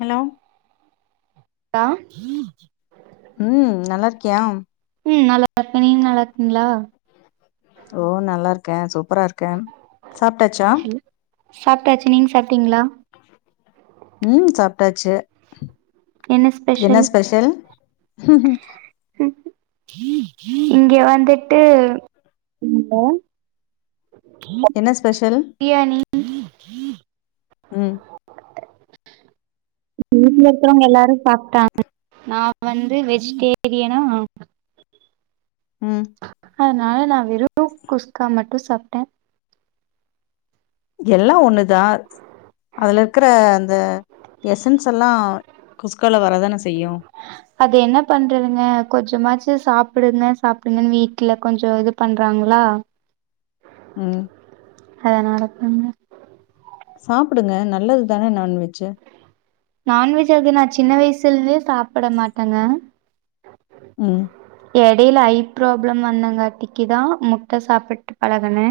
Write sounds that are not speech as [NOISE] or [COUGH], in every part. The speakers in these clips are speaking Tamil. ஹலோ [UNINTELLIGIBLE] ம் நல்லா இருக்கியா ம் நல்லா இருக்கே நீங்க நல்லா இருக்கீங்ளா ஓ நல்லா இருக்கே சூப்பரா இருக்கே சாப்டாச்சா ஹலோ சாப்டாச் நீங்க சாப்டீங்ளா ம் சாப்டாச்சி என்ன ஸ்பெஷல் ம் இங்க வந்துட்டு ஹலோ என்ன ஸ்பெஷல் பிரியாணி ம் வீட்ல இருக்கறவங்க எல்லாரு சாப்டாங்க நா வந்து வெஜிடேரியனா ம் அதனால நா வெறு குஸ்கா மட்டு சாப்டே எல்லாம் ஒன்னுதா அதுல இருக்குற அந்த எசன்ஸ் எல்லா குஸ்கால வரதானே செய்யு அது என்ன பண்றதுங்க கொஞ்சமாச்சி சாப்புடுங்க சாப்புடுங்கன்னு வீட்ல கொஞ்சோ இது பண்றாங்ளா ம் அதனாலதாங்க சாப்புடுங்க நல்லது தானே நான் வெஜி நான்வெஜ் அது நா சின்ன வயசுல இருந்தே சாப்புட மாட்டேங்க ம் எடையில ஐ ப்ராப்ளம் வந்தங்காட்டிக்கு தா முட்ட சாப்புட்டு பழகுன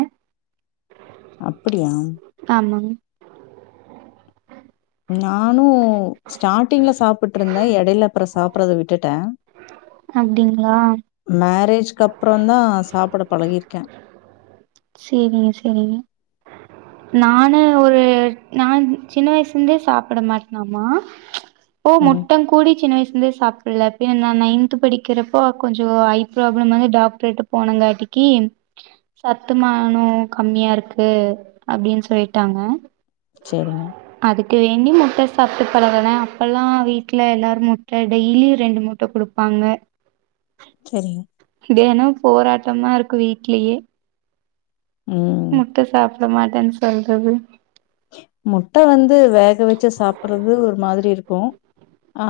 அப்புடியா ஆமாங் நானு ஸ்டார்டிங்ல சாப்டுட்டு இருந்தே எடையில அப்றோ சாப்புட்றத விட்டுட்டே அப்டிங்ளா மேரேஜ்க்கு அப்புறம் தா சாப்ட பழகிருக்கே சேரிங்க சேரிங்க நானு ஒரு நா சின்ன வயசுலேந்தே சாப்ட மாட்டேனாமா ஓ ம் முட்ட கூடிய சின்ன வயசுலேந்து சாப் ட்ல்ல நா நைன்த்து படிக்கிறப்போ கொஞ்சோ ஐ ப்ராப்ளம் வந்து டாக்டரு கிட்ட போனாங்காட்டிக்கி சத்துமானோ கம்மியா இருக்கு அப்டின்னு சொல்லிட்டாங்க சேரிங்க அதுக்கு வேண்டி முட்ட சாப்புட்டு பழகுன அப்பெல்லா வீட்ல எல்லாரு முட்ட டெய்லி ரெண்டு முட்ட குடுப் பாங்க செரிங்க இது ஏனோ போராட்டமா இருக்கு வீட்லயே ம் முட்ட சாப்ட மாட்டேன்னு செல்றது முட்ட வந்து வேக வெச்சி சாப்புட்றது ஒரு மாதிரி இருக்கு ஆ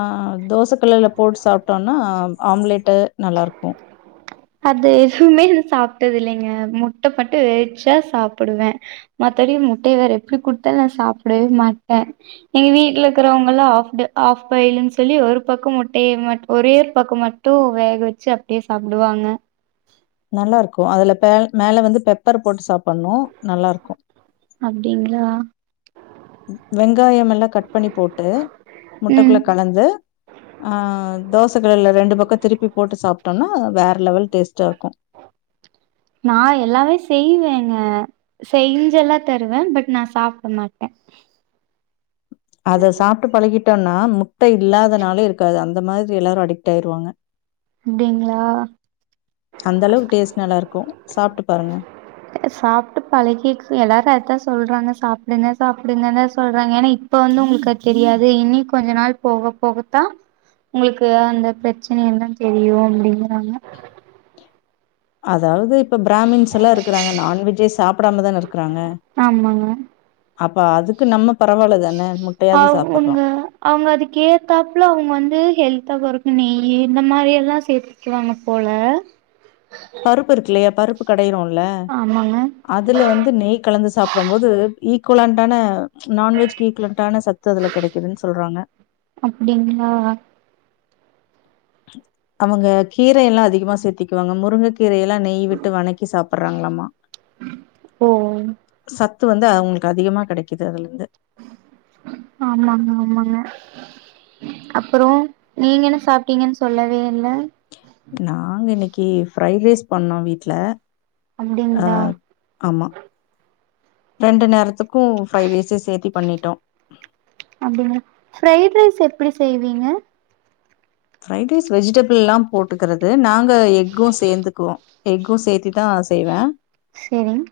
தோசக்கல்லுல போட்டு சாப்டோனா ஆம்லேட்டு நல்லாருக்கு அது எப்பவுமே நா சாப்டது இல்லைங்க முட்ட மட்டு வெக வேச்சா சாப்டுவே மத்தபடி முட்டய வேற எப்டி குடுத்தாலு நா சாப்டவே மாட்டே எங்க வீட்ல இருக்கிறவங்கல்லாம் ஆஃபடு ஆஃப் பாய்ல்னு சொல்லி ஒரு பக்கோ முட்டைய மட் ஒரே ஒரு பக்கோ மட் டு வேக வச்சு அப்டியே சாப்டுவாங்க நல்லாருக்கு அதுல பேல மேல வந்து பெப்பர் போட்டு சாப்டணு நல்லாருக்கு அப்டிங்களா வெங்காயமெல்லா கட் பண்ணி போட்டு ம் முட்டக்குள்ள கலந்து ஆ தோசைகள்ல ரெண்டு பக்கோ திருப்பி போட்டு சாப்ட்டோம்னா வேற லெவல் டேஸ்ட்டாருக்கு நா எல்லாமே செய்வேங்க செய்ஞ்செல்லா தருவே பட் நா சாப்டமாட்டே அத சாப்ட்டு பழகிட்டோம்னா முட்ட இல்லாத நாளே இருக்காது அந்த மாரி எல்லாரு அடிக்ட் ஆயிருவாங்க அப்டிங்களா அந்த அளவுக்கு டேஸ்ட் நல்லாருக்கு சாப்ட்டு பாருங்க சாப்ட்டு பழகிக் எல்லாரு அதத்தா சொல்றாங்க சாப்டுங்க சாப்டுங்கங்க சொல்றாங்க ஏன்னாப் இப்ப வந்து உங்களுக்கு அது தெரியாது இனி கொஞ்ச நாள் போக போகத்தா உங்களுக்கு அந்த ப்ரச்சனை எல்லா தெரியு அப்டிகிறாங்க அதாவ்து இப்ப பிராமின்ஸ் எல்லா இருக்குறாங்க நான்வெஜ்ஜே சாப்டாமதான இருக்குறாங்க ஆமாங்க அப்ப அதுக்கு நம்ம பரவால்ல தான முட்டையாவது சாப்புட்றோ அவுங்க அதுக்கு ஏத்தாப்புல அவுங்க வந்து ஹெல்த்தா போறக்கு நெய் இந்த மாரி எல்லா சேத் க்குவாங்க போல பருப்பு இருக்குல்லையா பருப்பு கடையிறோம்ல்ல ஆமாங்க அதுல வந்து நெய் கலந்து சாப் படும் போது ஈக்குவலண்டான நான்வெஜ்கு ஈக்குலண்டான சத்து அதுல கெடக்குதுன்னு சொல்றாங்க அப்டிங்களா அவுங்க கீர எல்லா அதிகமா சேத்திகுவாங்க முருங்க கீரையெல்லா நெய் விட்டு வணக்கி சாப்டுறாங்களாமா ஓ சத் து வந்து அவுங்களுக்கு அதிகமா கெடக்கிது அதுலருந்து ஆமாங்க ஆமாங்க அப்றோ நீங்க என்ன சாப்டிங்கனு சொல்லவே இல்ல நாங்க இன்னக்கி ஃப்ரைட் ரைஸ் பண்ணோ வீட்ல அ அப்டிங்களா ஆமா ரெண்டு நேரத்துக்கு ஃப்ரைட் ரைஸே சேத்தி பண்ணிட்டோ அப்டிங்களா ஃப்ரைட் ரைஸ் எப்டி செய்வீங்க ஃப்ரைட் ரைஸ் வெஜிடபிள் ல்லா போட்டுக்கறது நாங்க எக்கு சேந்துக்குவோ எக்கு சேத்திதா செய்வே சேரிங்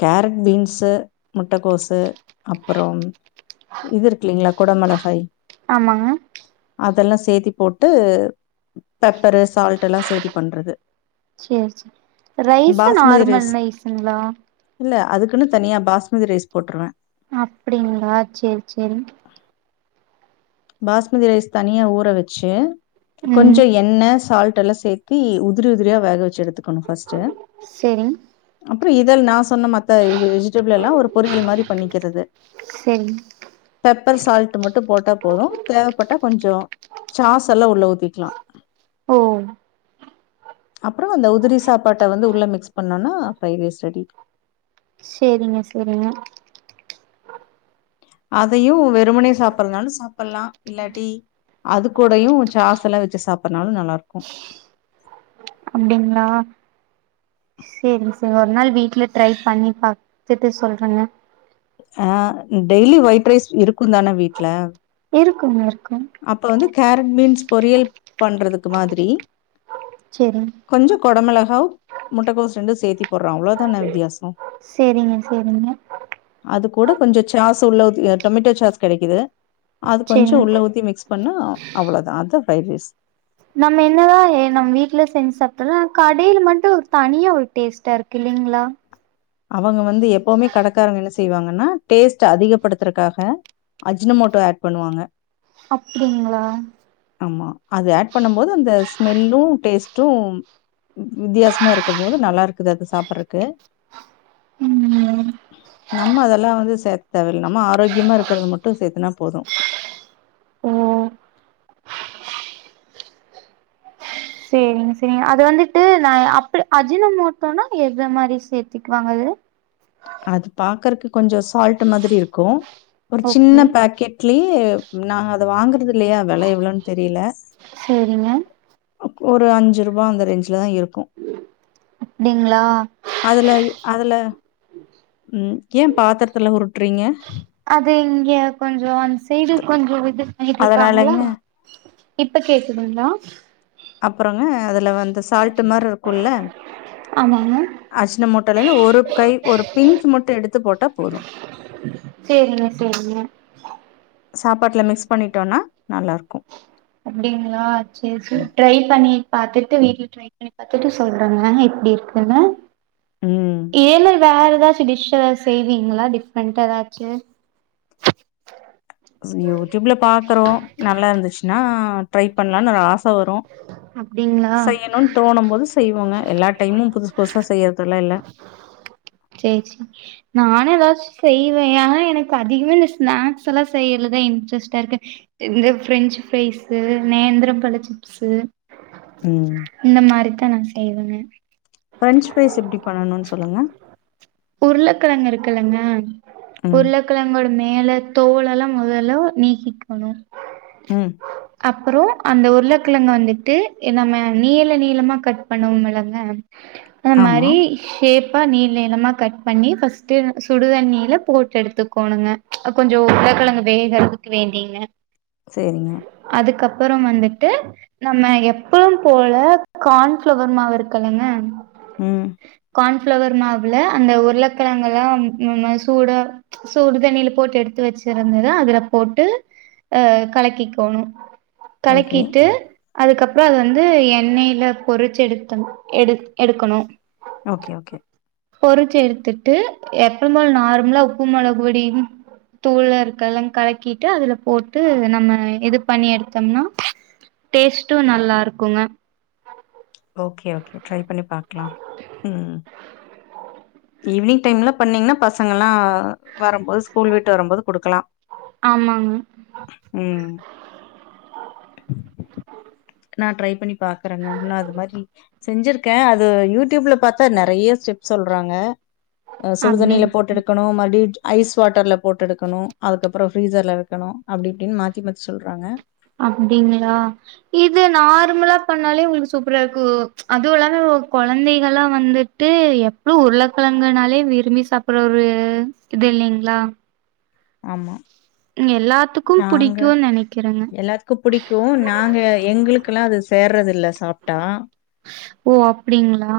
கேரட் பீன்ஸு முட்டக்கோசு அப்ப றம் இது இருக்குல்லீங்களா கொட மிளகாய் ஆமா அதெல்லா சேத்தி போட்டு பெப்பரு சால்டெல்லா சேத்தி பண்றது செர் செரி ரைஸ்ஸு பாஸ்மதி நார்மல் ரைஸ் ரைஸுங்களா இல்ல அதுக்குன்னு தனியா பாஸ்மதி ரைஸ் போட்டுருவே அப்டிங்களா சேர் சேரி பாஸ்மதி ரைஸ் தனியா ஊற வச்சு ம் கொஞ்சோ எண்ண சால்ட் எல்லா சேத் தி உதிரி உதிரியா வேக வச்சு எடுத்துக்கணு ஃபஸ்ட்டு செரி அப்புறோ இதெல் நா சொன்ன மத் த வெஜிடபிள் எல்லா ஒரு பொரியல் மாரி பண்ண்க்கிறது சேரிங் பெப்பர் சால்ட் மட்டு போட்டா போரு தேவப்பட்டா கொஞ்சோ சாஸ் எல்லா உள்ள ஊத்திக்கலா ஓ அப்புறோ அந்த உதிர சாப்பாட்ட வந்து உள்ள மிக்ஸ் பண்ணோனா ஃப்ரைடு ரைஸ் ரெடி சேரிங்க சேரிங்க அதையு வெறுமனே சாப்பிடுனாலு சாப்பிட்லா இல்லாட்டி அது கூடையு சாஸ் எல்லா வச்சு சாப்பிடறனாலு நல்லா இருக்கு அப்டிங்களா சேரிங்க சார் நாள் வீட்டுல ட்ரை பண்ணி பார்த்துட்டு சொல்றங்க ஆ டெய்லி ஒயிட் ரைஸ் இருக்குந்தான வீட்டு்ல இருக்குங்க இருக்கு அப்ப வந்து கேரட் பீன்ஸ் பொரியல் பண்றதுக்கு மாதிரி செரிங் கொஞ்சோ கொட மொளகாவ் முட்டைக்கோசு ரெண்டு சேத்தி போடுறோ அவ்வளோதான வித்தியாசோ சேரிங்க சேரிங்க அது கூட கொஞ்சோ சாஸு உள்ள ஊத்தி டொமேட்டோ சாஸ் கெடைக்குது அது கொஞ்சோ சேரிங் உள்ள ஊத்தி மிக்ஸ் பண்ணா அவ்ளோதா அதா ஃப்ரைட் ரைஸ் நம்ம என்னதா ஏ நம்ம வீட்ல செஞ்சு சாப்ட்டாலு கடையில மட்டு ஒரு தனியா ஒரு டேஸ்ட்டா இருக்கு இல்லீங்களா அவங்க வந்து எப்பவுமே கடைக்காருங்க என்ன தெய்வாங்கன்னா டேஸ்ட் அதிகப்படுத்துறக்காக அஜினமோட்டோ ஆட் பண்ணுவாங்க அப்டிங்களா ஆமா அது ஆட் பண்ணு போது அந்த ஸ்மெல்லு டேஸ்ட்டு வித்தியாசமா இருக்கு போது நல்லா இருக்குது அது சாப்பிடுறதுக்கு ம்மா நம்ம அதெல்லா வந்து சேர்த்த தேவல்ல நம்ம ஆரோக்கியமா இருக்கருறது மட்டு சேர்த்துனா போது உம் சேரிங்க சேரிங்க அது வந்துட்டு நா அப்புல அஜினமோட்டோனா எத மாதிரி சேர்த்திக்குவாங்க அதுல ஆஹ் அது பாக்கறதுக்கு கொஞ்சோ சால்ட் மாதிரி இருக்கு ஒரு சின்ன ஓகே பேக்கெட் லியே நாங்க அத வாங்கறது இல்லையா விலை எவ்வளவுனு தெரியல சேரிங்க அப் ஒரு அஞ்சு ருபா அந்த ரேஞ்ச்ல தா இருக்கு அப்டிங்களா அதுல வை அதுல ம் ஏன் பாத்திரத்துல உருட்டுறீங்க அது இங்க கொஞ்சோ அந்த சைடு கொஞ்சோ இது பண்ணிட்டு இருக்காங்களா அதனாலங்க. இப்ப கேக்குதுங்களா அப்பறங்க வந்து சால்ட்டு மாரி இருக்கும்ல ஆமாங்க அஜினமோட்டோல இருந்து ஒரு கை ஒரு பிஞ்ச் மட்டு எடுத்து போட்டா போது சேரிங்க சேரிங்க சாப்பாட்டுல மிக்ஸ் பண்ணிட்டோனா நல்லருக்கு அப்டிங்களா சேரி சேரி ட்ரை பண்ணி பாத்துட்டு வீட்டுல ட்ரை பண்ணி பாத்துட்டு சொல்றேங்க எப்டி இருக்குனு ம் ஏல வேற எதாச்சு டிஷ்ஷீ எதாது செய்வீங்களா டிஃப்ரெண்ட்டா எதாச்சு யூடியூப்ல பாக்குறோ நல்லா இருந்துச்சுனா ட்ரை பண்ணலானு ஒரு ஆச வரு அப்டிங்களா செய்யணு தோணும் போது செய்வோங்க எல்லா டைமும் புது புதுசா செய்யறதெல்லா இல்ல சேரி சேரி நானு எதாச் செய்வே ஆனா எனக்கு அதிகமா இந்த ஸ்நாக்ஸ் எல்லா செய்யுறதுல இன்ட்ரெஸ்ட்டா இருக்கு இந்த பிரெஞ்சு ஃப்ரைஸு நேந்திர பழ சிப்ஸு ம் இந்த மாரிதா நா செய்வேங்க பிரெஞ்ச் ஃப்ரைஸ் எப்டி பண்ணணுன் சொல்லுங்க உருளக்கெழங்க இருக்குல்லங்க ம் உருள கெழங்கோட மேல தோலெல்லா மொதல்ல நீக்கிக்கோணு ம் அப்றோ அந்த உருளக்கெழங்க வந்துட்டு எ நாம நீள நீளமா கட் பண்ணுவமில்லங்க ஆமா அந்மாரி ஷேப்பா நீள் நீளமா கட் பண்ணி ஃபஸ்ட்டு சுடுதண்ணியில போட்டு எடுத்துக்கோணுங்க கொஞ்சோ உருள கெழங்கு வேகறத்துக் கு வேண்டீங்க சேரிங்க அதுக்கப்பறோ வந்துட்டு நம்ம எப்பம் போல கான்ஃபிளவர் மாவு இருக்கல்லங்க ம் கான்ஃபிளவர் மாவுல அந்த உருளக்கெழங்க எல்லாம் ம ம சூட சூடு தண்ணில போட்டு எடுத்து வெச்சிருந்தத அதுல போட்டு ஆ கலக்கிக்கோணு ஓகே கலக்கீட்டு அதுக்கப்றோ அது வந்து எண்ணெயில பொறிச்சு எடுத்தனு எடு எடுக்கணு ஓகே ஓகே பொறிச்சு எடுத்துட்டு எப்பம்போல நார்மலா உப்பும் மெளகு பொடியும் தூள இருக்கல்லா கலக்கிட்டு அதுல போட்டு நம்ம இது பண்ணி எடுத்தம்னா டேஸ்ட்டு நல்லா இருக்குங்க ஓகே ஓகே ட்ரை பண்ணி பாக்லா ம் ஈவினிங் டைம்ல பண்ணீங்ன்னா பசங்கல்லா வரும்போது ஸ்கூல் விட்டு வரும்போது குடுக்கலா ஆமாங்க ம் நா ட்ரை பண்ணி பாக்கறங்க இன்னு அதுமாரி செஞ்சிருக்கே அது யூடியூப்ல பாத்தா நெறையா ஸ்டெப் சொல்றாங்க ஆ சுடுதண்ணில அப்டிங் போட்டு எடுக்கணு மாறுப்டி ஐஸ் வாட்டர்ல போட்டு எடுக்கணு அதுக்கப்றோ ஃப்ரீசர்ல வெக்கணு அப்டி இப்டின் மாத்தி மாத்தி சொல்றாங்க அப்டிங்ளா இது நார்மலா பண்ணாலே உங்களுக்கு சூப்பரா இருக்கு அதுவு இல்லாம கொழந்தைகலா வந்து ட்டு எப்ளு உருளக்கெழங்குனாலே விரும்பி சாப்பிட்ற ஒரு இது இல்லைங்ளா ஆமா எல்லாத்துக்கு புடிக்கு நெனைக்கிறங்க க்கு புடிக்கு நாங்க எங்களுகெல்லா அது சேர்றது இல்ல சாப்ட்டா ஓ அப்டிங்ளா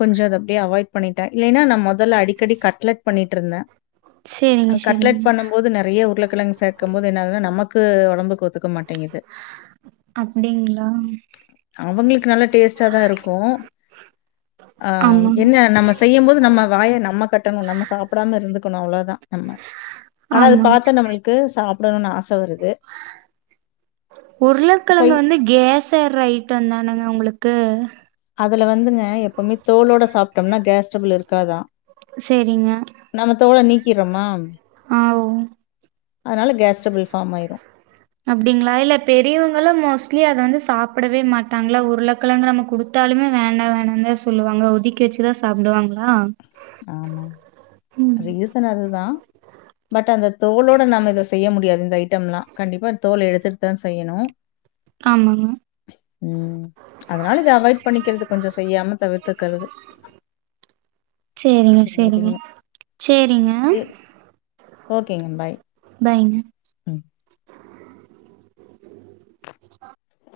கொஞ்ச அத அப்டியே அவாய்ட் பண்ணிட்டே இல்லைன்னா நா மொதல்ல அடிக்கடி கட்லட் பண்ணிட்ருந்தே சேரிங்க கட்லட் சேரிங்க பண்ணும் போது நெறையா உருளக்கெழங்கு சேக்கம் போது என்ன ஆகுதுன்னா நமக்கு ஒடம்புக்கு ஒத்துக்க மாட்டிங்குது அப்டிங்ளா அவுங்களுக்கு நல்லா டேஸ்ட்டா தா இருக்கு ஆஹ ஆ என்ன நம்ம செய்யும்போது நம்ம வாய நம்ம கட்டணு நம்ம சாப்டாம இருந்துக்கணு அவ்ளதா ஆமா ஆனா அது ஆமாங்க பாத்த நம்மளுக்கு சாப்டணுன் ஆச வருது உருளக்கெழங்கு செய் வந்து கேஸ் த்தர் ரைட்டந்தானங்க உங்களுக்கு அதுல வந்துங்க எப்பவுமே தோளோட சாப்ட்டம்னா கேஸ் ஸ்ட்ரபள் இருக்காதா செரிங்க நம்ம தோள நீக்கிறோமா ஓ அதனால கேஸ்ட்ரபிள் ஃபார்ம் ஆயிரும் அப்டிங்ளா இல்ல பெரியவங்களாம் மோஸ்ட்லி அத வந்து சாப்படவே மாட்டாங்ளா உருளக்கலங்க நம்ம குடுத் த்தாலுமே வேண்டா வேணான் தா சொல்லுவாங்க ஒதிக்கி வச்சுதா சாப்டுவாங்களா ஆமா ரீசன் அதுதா பட் அந்த தோலோட நாம இத செய்ய முடியாது இந்த ஐட்டம்ல்லா கண்டிப்பா தோல் எடுத்துட்டு தா செய்யணு ஆமாங்க ம் அதனால இத அவாய்ட் பண்ணிக்கிறது கொஞ்சொ செய்யாம தவிர்த்துக்கறது சேரிங்க சேரிங்க சரிங்க. சேரிங்க சரி. ஓகேங்க பாய் பாய்ங்க ம்